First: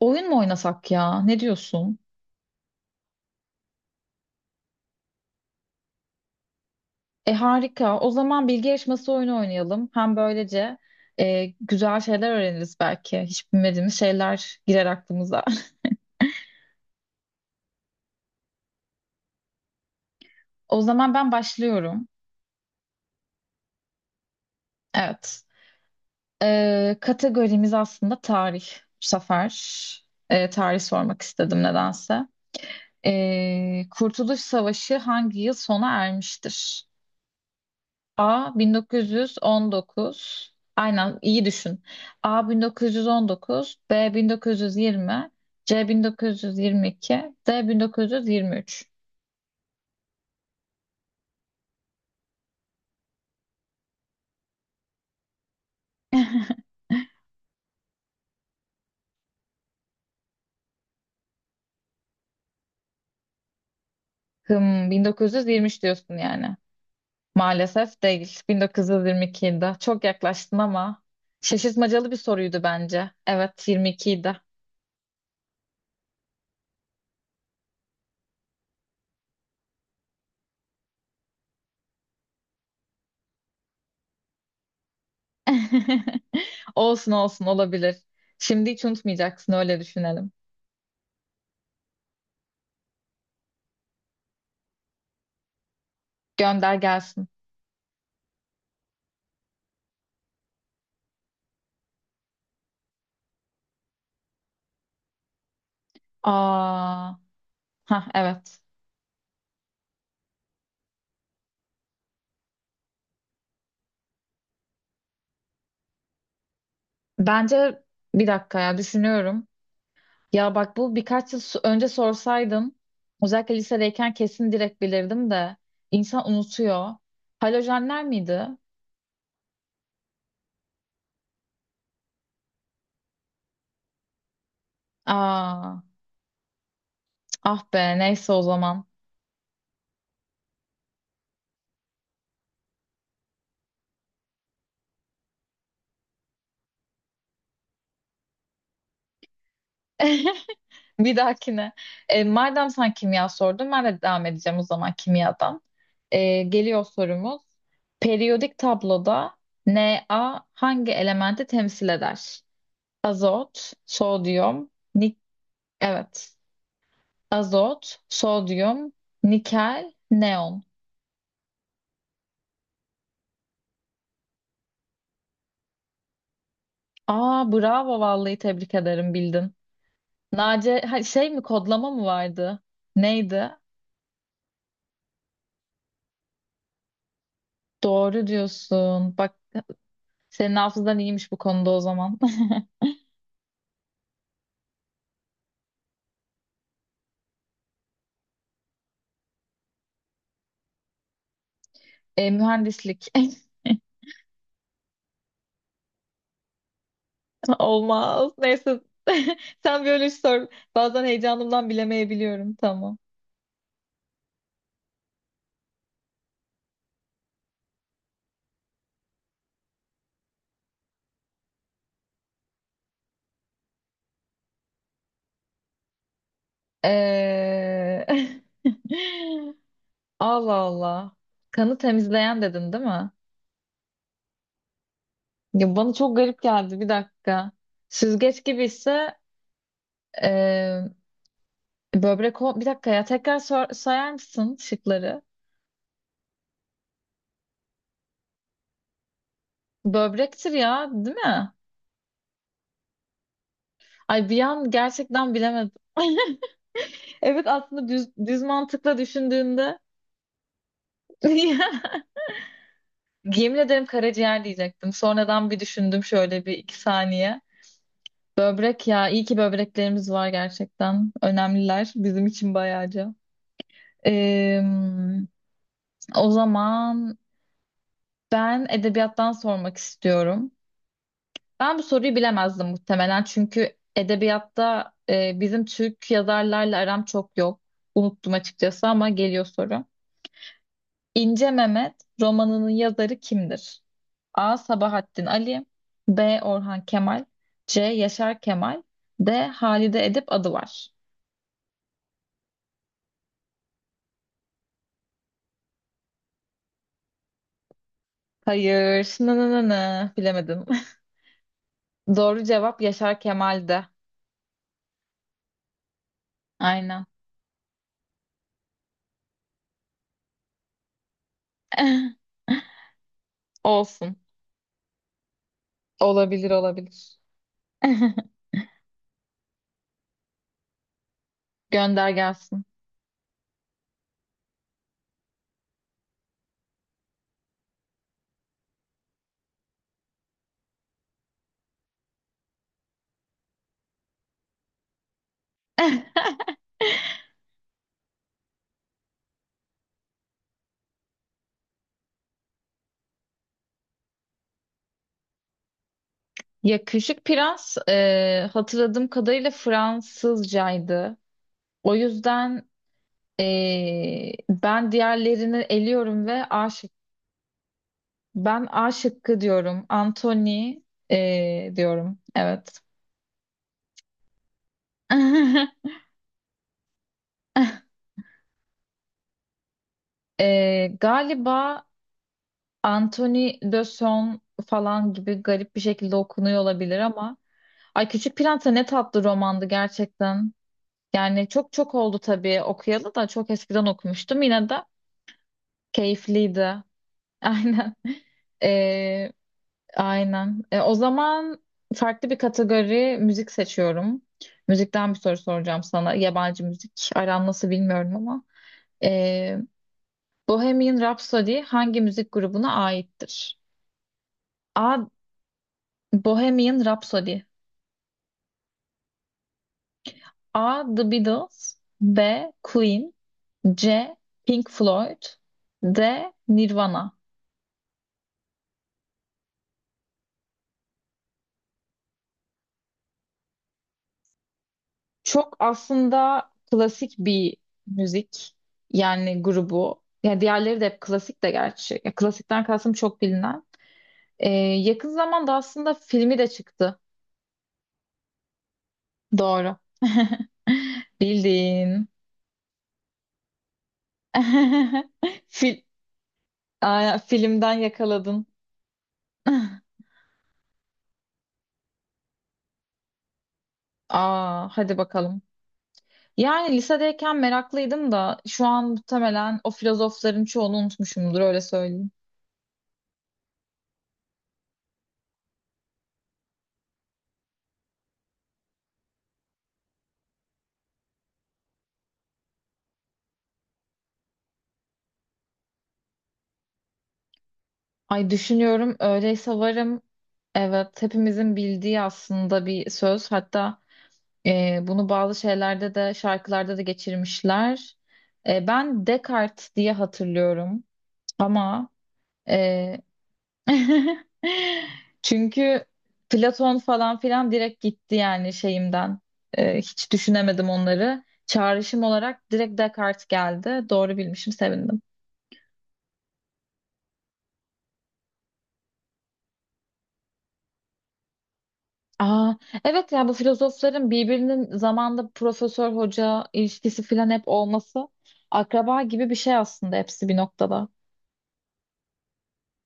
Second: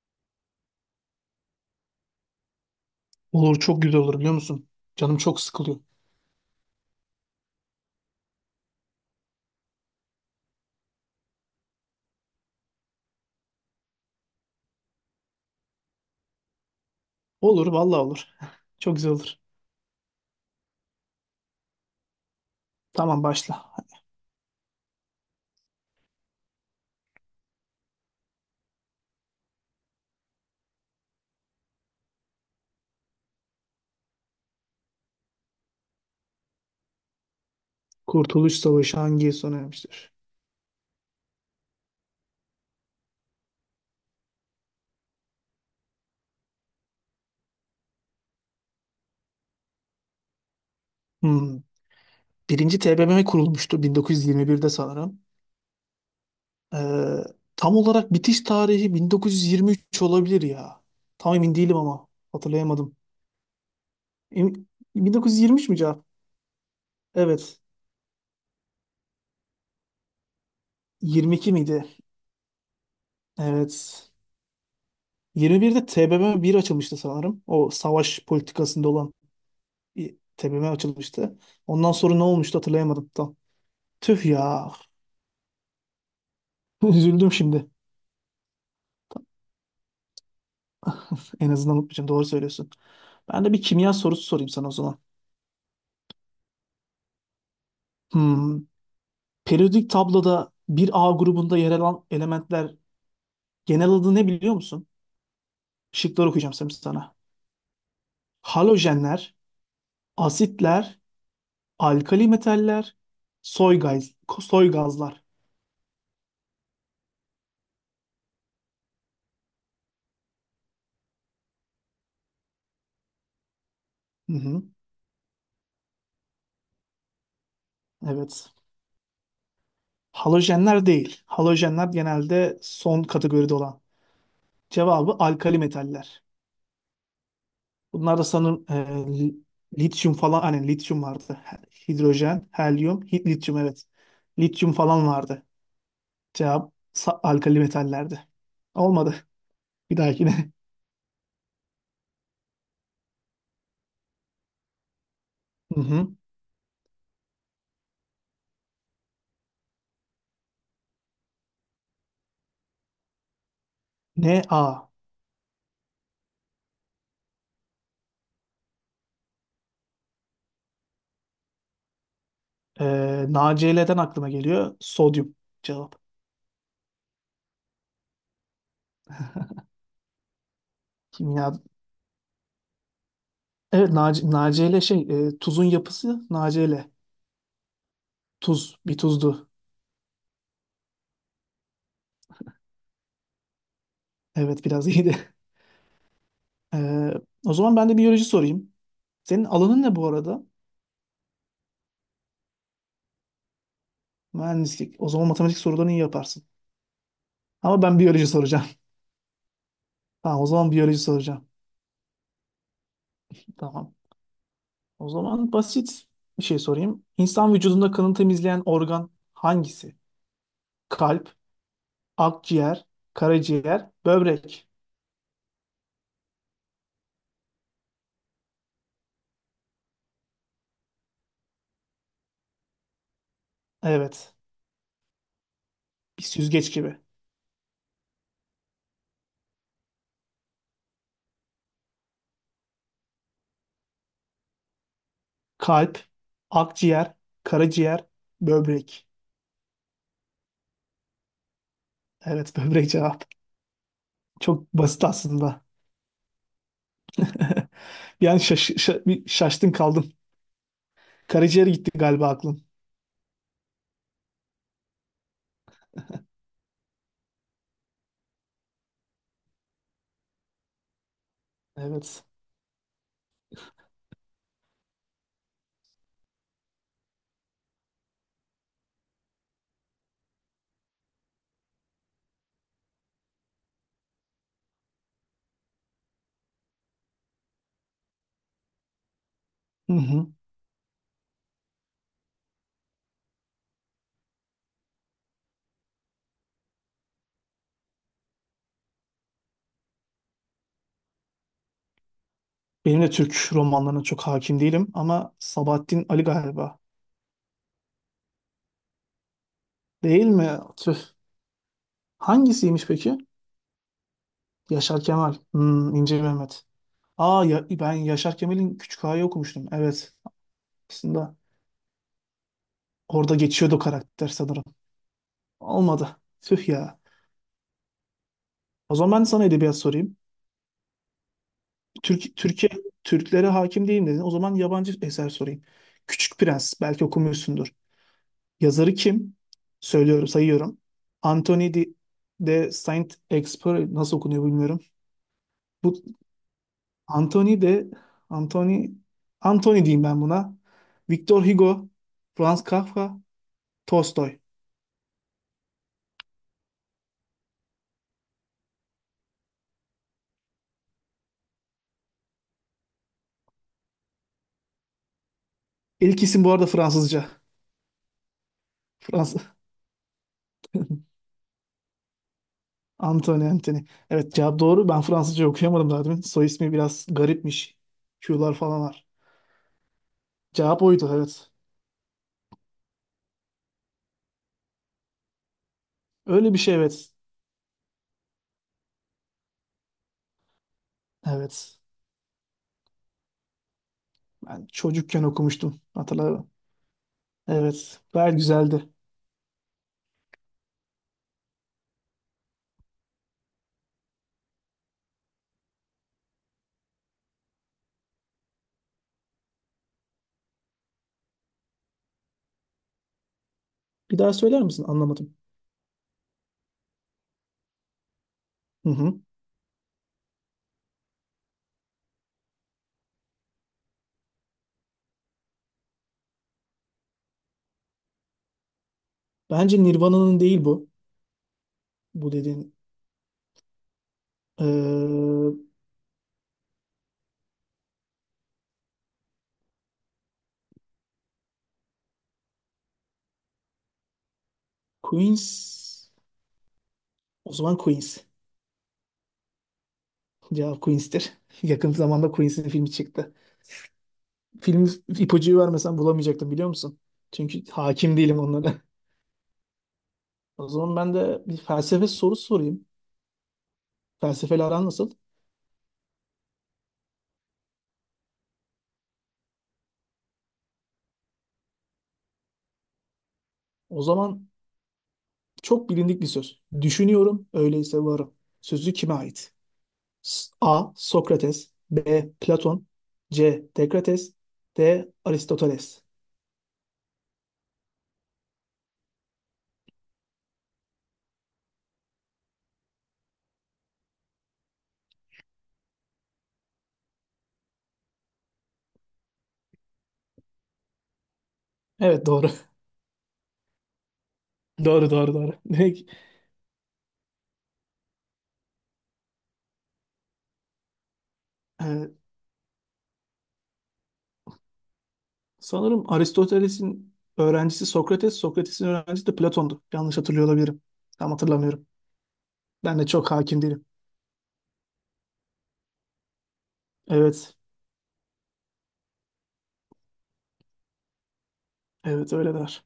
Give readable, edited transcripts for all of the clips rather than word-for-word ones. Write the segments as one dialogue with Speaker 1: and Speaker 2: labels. Speaker 1: Oyun mu oynasak ya? Ne diyorsun?
Speaker 2: Olur çok güzel olur biliyor musun? Canım çok sıkılıyor.
Speaker 1: Harika. O zaman bilgi yarışması oyunu oynayalım. Hem böylece güzel şeyler öğreniriz belki. Hiç bilmediğimiz şeyler girer aklımıza.
Speaker 2: Olur vallahi olur. Çok güzel olur.
Speaker 1: O zaman ben başlıyorum.
Speaker 2: Tamam başla.
Speaker 1: Evet. Kategorimiz aslında tarih. Bu sefer tarih sormak istedim nedense. Kurtuluş Savaşı hangi yıl sona ermiştir? A
Speaker 2: Kurtuluş Savaşı hangi yıl sona ermiştir?
Speaker 1: 1919. Aynen, iyi düşün. A 1919, B 1920, C 1922, D 1923.
Speaker 2: Hmm. Birinci TBMM kurulmuştu 1921'de sanırım. Ee, Tam olarak bitiş tarihi 1923 olabilir ya. Tam emin değilim ama hatırlayamadım. Em- 1923 mi
Speaker 1: 1923
Speaker 2: cevap?
Speaker 1: diyorsun yani.
Speaker 2: Evet.
Speaker 1: Maalesef değil. 1922'de. Çok yaklaştın ama
Speaker 2: 22 miydi?
Speaker 1: şaşırtmacalı bir soruydu bence. Evet,
Speaker 2: Evet.
Speaker 1: 22'ydi.
Speaker 2: 21'de TBMM bir açılmıştı sanırım. O savaş politikasında olan bir tepeme açılmıştı. Ondan sonra ne olmuştu hatırlayamadım tam. Tüh ya.
Speaker 1: Olsun
Speaker 2: Üzüldüm
Speaker 1: olsun,
Speaker 2: şimdi.
Speaker 1: olabilir. Şimdi hiç unutmayacaksın, öyle düşünelim.
Speaker 2: En azından unutmayacağım. Doğru söylüyorsun. Ben de bir kimya sorusu sorayım sana o zaman.
Speaker 1: Gönder gelsin.
Speaker 2: Hmm. Periyodik tabloda bir A grubunda yer alan elementler genel adı ne biliyor musun? Şıkları okuyacağım sana.
Speaker 1: Aa, ha evet.
Speaker 2: Halojenler, asitler, alkali metaller, soy gaz, soy gazlar.
Speaker 1: Bence bir dakika ya, düşünüyorum. Ya bak, bu birkaç yıl önce sorsaydım, özellikle lisedeyken
Speaker 2: Hı
Speaker 1: kesin
Speaker 2: hı.
Speaker 1: direkt bilirdim de insan unutuyor. Halojenler miydi?
Speaker 2: Evet. Halojenler değil. Halojenler genelde son kategoride olan. Cevabı alkali
Speaker 1: Aa,
Speaker 2: metaller.
Speaker 1: ah be,
Speaker 2: Bunlar da
Speaker 1: neyse o
Speaker 2: sanırım
Speaker 1: zaman.
Speaker 2: lityum falan hani lityum vardı. Hidrojen, helyum, lityum evet. Lityum falan vardı. Cevap alkali metallerdi. Olmadı. Bir dahakine.
Speaker 1: Bir dahakine. Madem sen kimya sordun, ben de devam edeceğim o zaman kimyadan.
Speaker 2: Hı hı.
Speaker 1: Geliyor sorumuz. Periyodik tabloda Na hangi elementi temsil eder? Azot,
Speaker 2: Ne
Speaker 1: sodyum,
Speaker 2: A?
Speaker 1: nik evet. Azot, sodyum, nikel, neon.
Speaker 2: E, NaCl'den aklıma geliyor. Sodyum cevap.
Speaker 1: Aa, bravo, vallahi tebrik ederim, bildin. Nace ha, şey mi,
Speaker 2: Kimya.
Speaker 1: kodlama mı vardı? Neydi?
Speaker 2: Evet NaCl şey tuzun yapısı NaCl.
Speaker 1: Doğru
Speaker 2: Tuz. Bir
Speaker 1: diyorsun. Bak,
Speaker 2: tuzdu.
Speaker 1: senin hafızan iyiymiş bu konuda o zaman.
Speaker 2: Evet biraz iyiydi. E, o zaman ben de biyoloji sorayım. Senin alanın ne bu arada?
Speaker 1: Mühendislik.
Speaker 2: Mühendislik. O zaman matematik sorularını iyi yaparsın. Ama ben biyoloji
Speaker 1: Olmaz.
Speaker 2: soracağım.
Speaker 1: Neyse. Sen biyoloji
Speaker 2: Tamam,
Speaker 1: sor.
Speaker 2: o zaman biyoloji
Speaker 1: Bazen
Speaker 2: soracağım.
Speaker 1: heyecanımdan bilemeyebiliyorum. Tamam.
Speaker 2: Tamam. O zaman basit bir şey sorayım. İnsan vücudunda kanı temizleyen organ hangisi? Kalp, akciğer, karaciğer, böbrek.
Speaker 1: Ee... Allah Allah. Kanı temizleyen dedin, değil mi?
Speaker 2: Evet.
Speaker 1: Ya bana çok
Speaker 2: Bir
Speaker 1: garip
Speaker 2: süzgeç
Speaker 1: geldi. Bir
Speaker 2: gibi.
Speaker 1: dakika. Süzgeç gibi ise e, Bir dakika ya. Tekrar sayar mısın şıkları?
Speaker 2: Kalp, akciğer, karaciğer, böbrek.
Speaker 1: Böbrektir ya, değil mi?
Speaker 2: Evet, böbrek cevap.
Speaker 1: Ay, bir an
Speaker 2: Çok basit
Speaker 1: gerçekten
Speaker 2: aslında.
Speaker 1: bilemedim. Evet, aslında düz,
Speaker 2: Bir an
Speaker 1: düz mantıkla
Speaker 2: bir şaştın
Speaker 1: düşündüğünde
Speaker 2: kaldın. Karaciğer gitti galiba aklın.
Speaker 1: yemin ederim karaciğer diyecektim. Sonradan bir düşündüm şöyle bir iki saniye. Böbrek ya, iyi ki böbreklerimiz var gerçekten. Önemliler
Speaker 2: Evet.
Speaker 1: bizim için bayağıca. Ee, O zaman ben edebiyattan sormak istiyorum. Ben bu soruyu bilemezdim muhtemelen, çünkü edebiyatta bizim Türk yazarlarla aram çok yok. Unuttum açıkçası ama geliyor soru.
Speaker 2: Hı hı.
Speaker 1: İnce Mehmet romanının yazarı kimdir? A. Sabahattin Ali, B. Orhan Kemal, C. Yaşar Kemal, D. Halide Edip Adıvar.
Speaker 2: Benim de Türk romanlarına çok hakim değilim ama Sabahattin Ali galiba.
Speaker 1: Hayır. Nı nı nı nı.
Speaker 2: Değil mi?
Speaker 1: Bilemedim.
Speaker 2: Tüh.
Speaker 1: Doğru cevap
Speaker 2: Hangisiymiş peki?
Speaker 1: Yaşar Kemal'de.
Speaker 2: Yaşar Kemal. Hmm, İnce Mehmet.
Speaker 1: Aynen.
Speaker 2: Aa ya, ben Yaşar Kemal'in Küçük Ağa'yı okumuştum. Evet. Aslında orada geçiyordu
Speaker 1: Olsun.
Speaker 2: karakter sanırım. Olmadı.
Speaker 1: Olabilir
Speaker 2: Tüh
Speaker 1: olabilir.
Speaker 2: ya. O zaman ben sana edebiyat sorayım.
Speaker 1: Gönder gelsin.
Speaker 2: Türkiye, Türklere hakim değilim dedin. O zaman yabancı eser sorayım. Küçük Prens. Belki okumuşsundur. Yazarı kim? Söylüyorum, sayıyorum. Anthony de, de Saint-Exupéry nasıl okunuyor bilmiyorum. Bu Anthony de Anthony Anthony diyeyim ben buna. Victor Hugo, Franz Kafka, Tolstoy.
Speaker 1: Yakışık Prens hatırladığım kadarıyla Fransızcaydı. O yüzden ben diğerlerini
Speaker 2: İlk
Speaker 1: eliyorum ve
Speaker 2: isim bu arada Fransızca.
Speaker 1: Ben A şıkkı
Speaker 2: Fransız.
Speaker 1: diyorum. Anthony diyorum. Evet.
Speaker 2: Anthony. Evet cevap doğru. Ben Fransızca okuyamadım daha demin. Soy ismi biraz garipmiş. Q'lar falan var. Cevap oydu evet.
Speaker 1: Galiba Anthony de Son falan gibi garip bir şekilde
Speaker 2: Öyle bir
Speaker 1: okunuyor
Speaker 2: şey
Speaker 1: olabilir
Speaker 2: evet.
Speaker 1: ama. Ay, Küçük Prens'e ne tatlı romandı gerçekten. Yani çok
Speaker 2: Evet.
Speaker 1: çok oldu tabii okuyalı, da çok eskiden okumuştum.
Speaker 2: Ben
Speaker 1: Yine de
Speaker 2: çocukken okumuştum. Hatırla,
Speaker 1: keyifliydi. Aynen.
Speaker 2: evet, gayet güzeldi.
Speaker 1: Ee, aynen. O zaman farklı bir kategori, müzik seçiyorum. Müzikten bir soru soracağım sana. Yabancı müzik aran nasıl bilmiyorum ama. Ee, Bohemian Rhapsody hangi müzik grubuna aittir?
Speaker 2: Bir daha söyler misin?
Speaker 1: A.
Speaker 2: Anlamadım.
Speaker 1: Bohemian Rhapsody.
Speaker 2: Hı hı.
Speaker 1: A. The Beatles, B. Queen, C. Pink Floyd, D. Nirvana.
Speaker 2: Bence Nirvana'nın değil bu. Bu dediğin.
Speaker 1: Çok
Speaker 2: Ee,
Speaker 1: aslında klasik bir müzik yani grubu. Yani diğerleri de hep klasik de gerçi. Ya, klasikten kastım çok bilinen. Ee, Yakın zamanda aslında
Speaker 2: Queens.
Speaker 1: filmi de çıktı.
Speaker 2: O zaman Queens.
Speaker 1: Doğru.
Speaker 2: Cevap Queens'tir. Yakın
Speaker 1: Bildin.
Speaker 2: zamanda Queens'in filmi çıktı. Film ipucu
Speaker 1: Fil
Speaker 2: vermesen bulamayacaktım biliyor musun?
Speaker 1: Aa,
Speaker 2: Çünkü
Speaker 1: filmden
Speaker 2: hakim değilim
Speaker 1: yakaladın.
Speaker 2: onlara. O zaman ben de bir felsefe sorusu sorayım. Felsefeyle
Speaker 1: Aa,
Speaker 2: aran
Speaker 1: hadi
Speaker 2: nasıl?
Speaker 1: bakalım. Yani lisedeyken meraklıydım da, şu an muhtemelen o filozofların çoğunu unutmuşumdur, öyle söyleyeyim.
Speaker 2: O zaman çok bilindik bir söz. Düşünüyorum, öyleyse varım. Sözü kime ait? A. Sokrates, B. Platon, C. Dekrates, D. Aristoteles.
Speaker 1: Ay, düşünüyorum öyleyse varım. Evet, hepimizin bildiği aslında bir söz. Hatta bunu bazı şeylerde de, şarkılarda da geçirmişler. Ben Descartes diye hatırlıyorum ama
Speaker 2: Evet doğru.
Speaker 1: e,
Speaker 2: Doğru.
Speaker 1: çünkü
Speaker 2: Demek
Speaker 1: Platon falan filan direkt gitti yani şeyimden. Hiç düşünemedim onları. Çağrışım
Speaker 2: e,
Speaker 1: olarak direkt Descartes geldi. Doğru bilmişim, sevindim.
Speaker 2: sanırım Aristoteles'in öğrencisi Sokrates, Sokrates'in öğrencisi de Platon'du. Yanlış hatırlıyor olabilirim. Tam hatırlamıyorum.
Speaker 1: Aa,
Speaker 2: Ben de
Speaker 1: evet ya,
Speaker 2: çok
Speaker 1: bu
Speaker 2: hakim değilim.
Speaker 1: filozofların birbirinin zamanda profesör, hoca ilişkisi filan hep
Speaker 2: Evet.
Speaker 1: olması, akraba gibi bir şey aslında hepsi bir noktada.
Speaker 2: Evet öyle der.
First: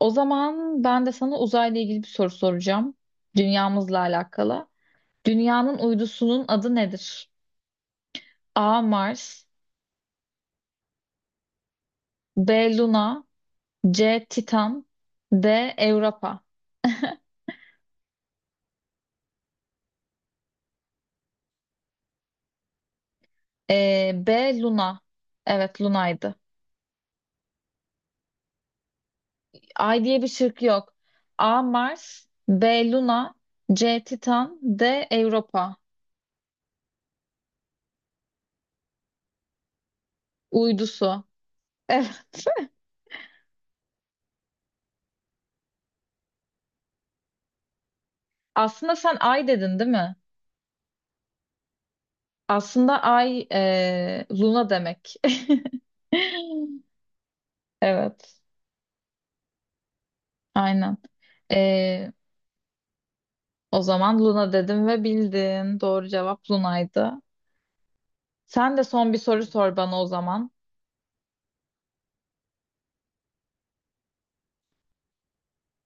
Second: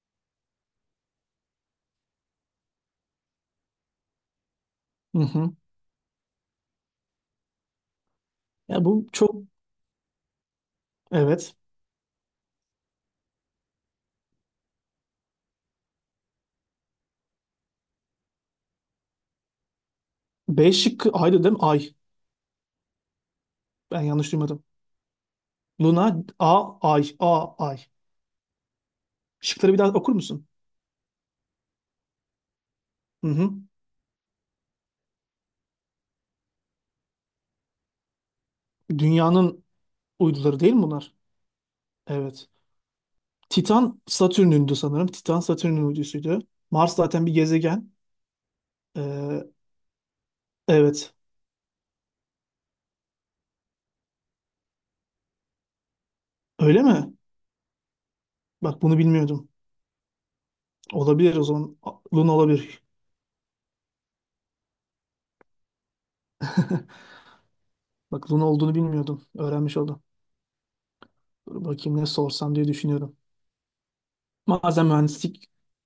Speaker 1: O zaman ben de sana uzayla ilgili bir soru soracağım. Dünyamızla alakalı.
Speaker 2: Hı hı.
Speaker 1: Dünyanın uydusunun adı nedir? A.
Speaker 2: Ya bu çok,
Speaker 1: Mars,
Speaker 2: evet.
Speaker 1: B. Luna, C. Titan, D. Europa.
Speaker 2: B şıkkı aydı değil mi? Ay. Ben yanlış
Speaker 1: B.
Speaker 2: duymadım.
Speaker 1: Luna. Evet,
Speaker 2: Luna
Speaker 1: Luna'ydı.
Speaker 2: A ay A ay. Şıkları bir daha
Speaker 1: Ay
Speaker 2: okur
Speaker 1: diye bir
Speaker 2: musun?
Speaker 1: şık yok. A. Mars, B.
Speaker 2: Hı
Speaker 1: Luna,
Speaker 2: hı.
Speaker 1: C. Titan, D. Europa.
Speaker 2: Dünyanın uyduları değil mi bunlar?
Speaker 1: Uydusu. Evet.
Speaker 2: Evet. Titan Satürn'ündü sanırım. Titan Satürn'ün uydusuydu. Mars zaten bir gezegen.
Speaker 1: Aslında sen
Speaker 2: Ee,
Speaker 1: Ay dedin, değil mi?
Speaker 2: evet.
Speaker 1: Aslında Ay Luna demek.
Speaker 2: Öyle mi?
Speaker 1: Evet.
Speaker 2: Bak bunu bilmiyordum.
Speaker 1: Aynen.
Speaker 2: Olabilir o zaman.
Speaker 1: Ee,
Speaker 2: Luna olabilir.
Speaker 1: O zaman Luna dedim ve bildin. Doğru cevap Luna'ydı.
Speaker 2: Bak Luna olduğunu
Speaker 1: Sen de son bir
Speaker 2: bilmiyordum.
Speaker 1: soru sor
Speaker 2: Öğrenmiş
Speaker 1: bana
Speaker 2: oldum.
Speaker 1: o zaman.
Speaker 2: Dur bakayım ne sorsam diye düşünüyorum. Madem mühendislik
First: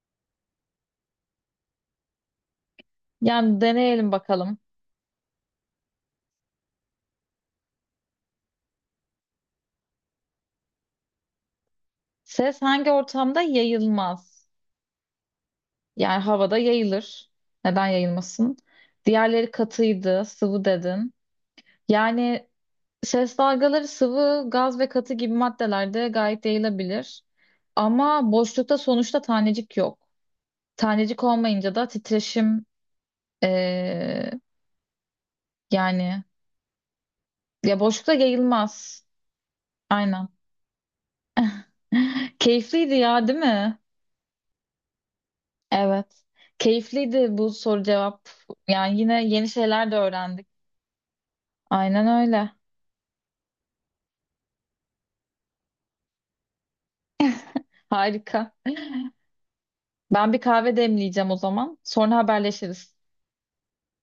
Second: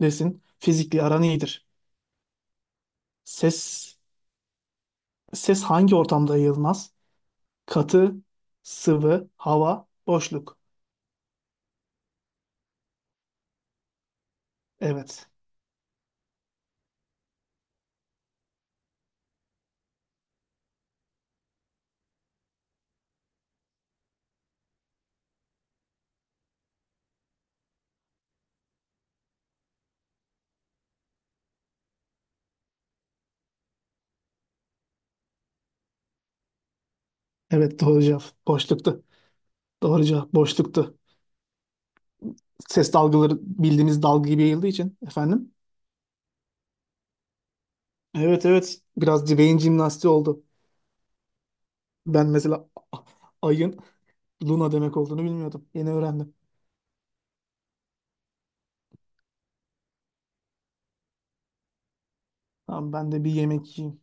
Speaker 2: desin. Fizikle aran iyidir.
Speaker 1: Yani
Speaker 2: Ses,
Speaker 1: deneyelim bakalım.
Speaker 2: ses hangi ortamda yayılmaz? Katı, sıvı, hava, boşluk.
Speaker 1: Ses hangi ortamda yayılmaz?
Speaker 2: Evet.
Speaker 1: Yani havada yayılır. Neden yayılmasın? Diğerleri katıydı, sıvı dedin. Yani ses dalgaları sıvı, gaz ve katı gibi maddelerde gayet yayılabilir. Ama boşlukta sonuçta tanecik yok. Tanecik olmayınca da titreşim eee, yani ya,
Speaker 2: Evet doğru
Speaker 1: boşlukta
Speaker 2: cevap. Boşluktu.
Speaker 1: yayılmaz.
Speaker 2: Doğru
Speaker 1: Aynen.
Speaker 2: cevap boşluktu. Ses
Speaker 1: Keyifliydi ya, değil
Speaker 2: dalgaları
Speaker 1: mi?
Speaker 2: bildiğimiz dalga gibi yayıldığı için efendim.
Speaker 1: Evet. Keyifliydi bu soru cevap.
Speaker 2: Evet evet.
Speaker 1: Yani yine
Speaker 2: Biraz
Speaker 1: yeni
Speaker 2: beyin
Speaker 1: şeyler de
Speaker 2: jimnastiği oldu.
Speaker 1: öğrendik. Aynen
Speaker 2: Ben
Speaker 1: öyle.
Speaker 2: mesela ayın Luna demek olduğunu bilmiyordum. Yeni öğrendim.
Speaker 1: Harika. Ben bir kahve demleyeceğim o zaman. Sonra
Speaker 2: Tamam
Speaker 1: haberleşiriz.
Speaker 2: ben de bir yemek yiyeyim.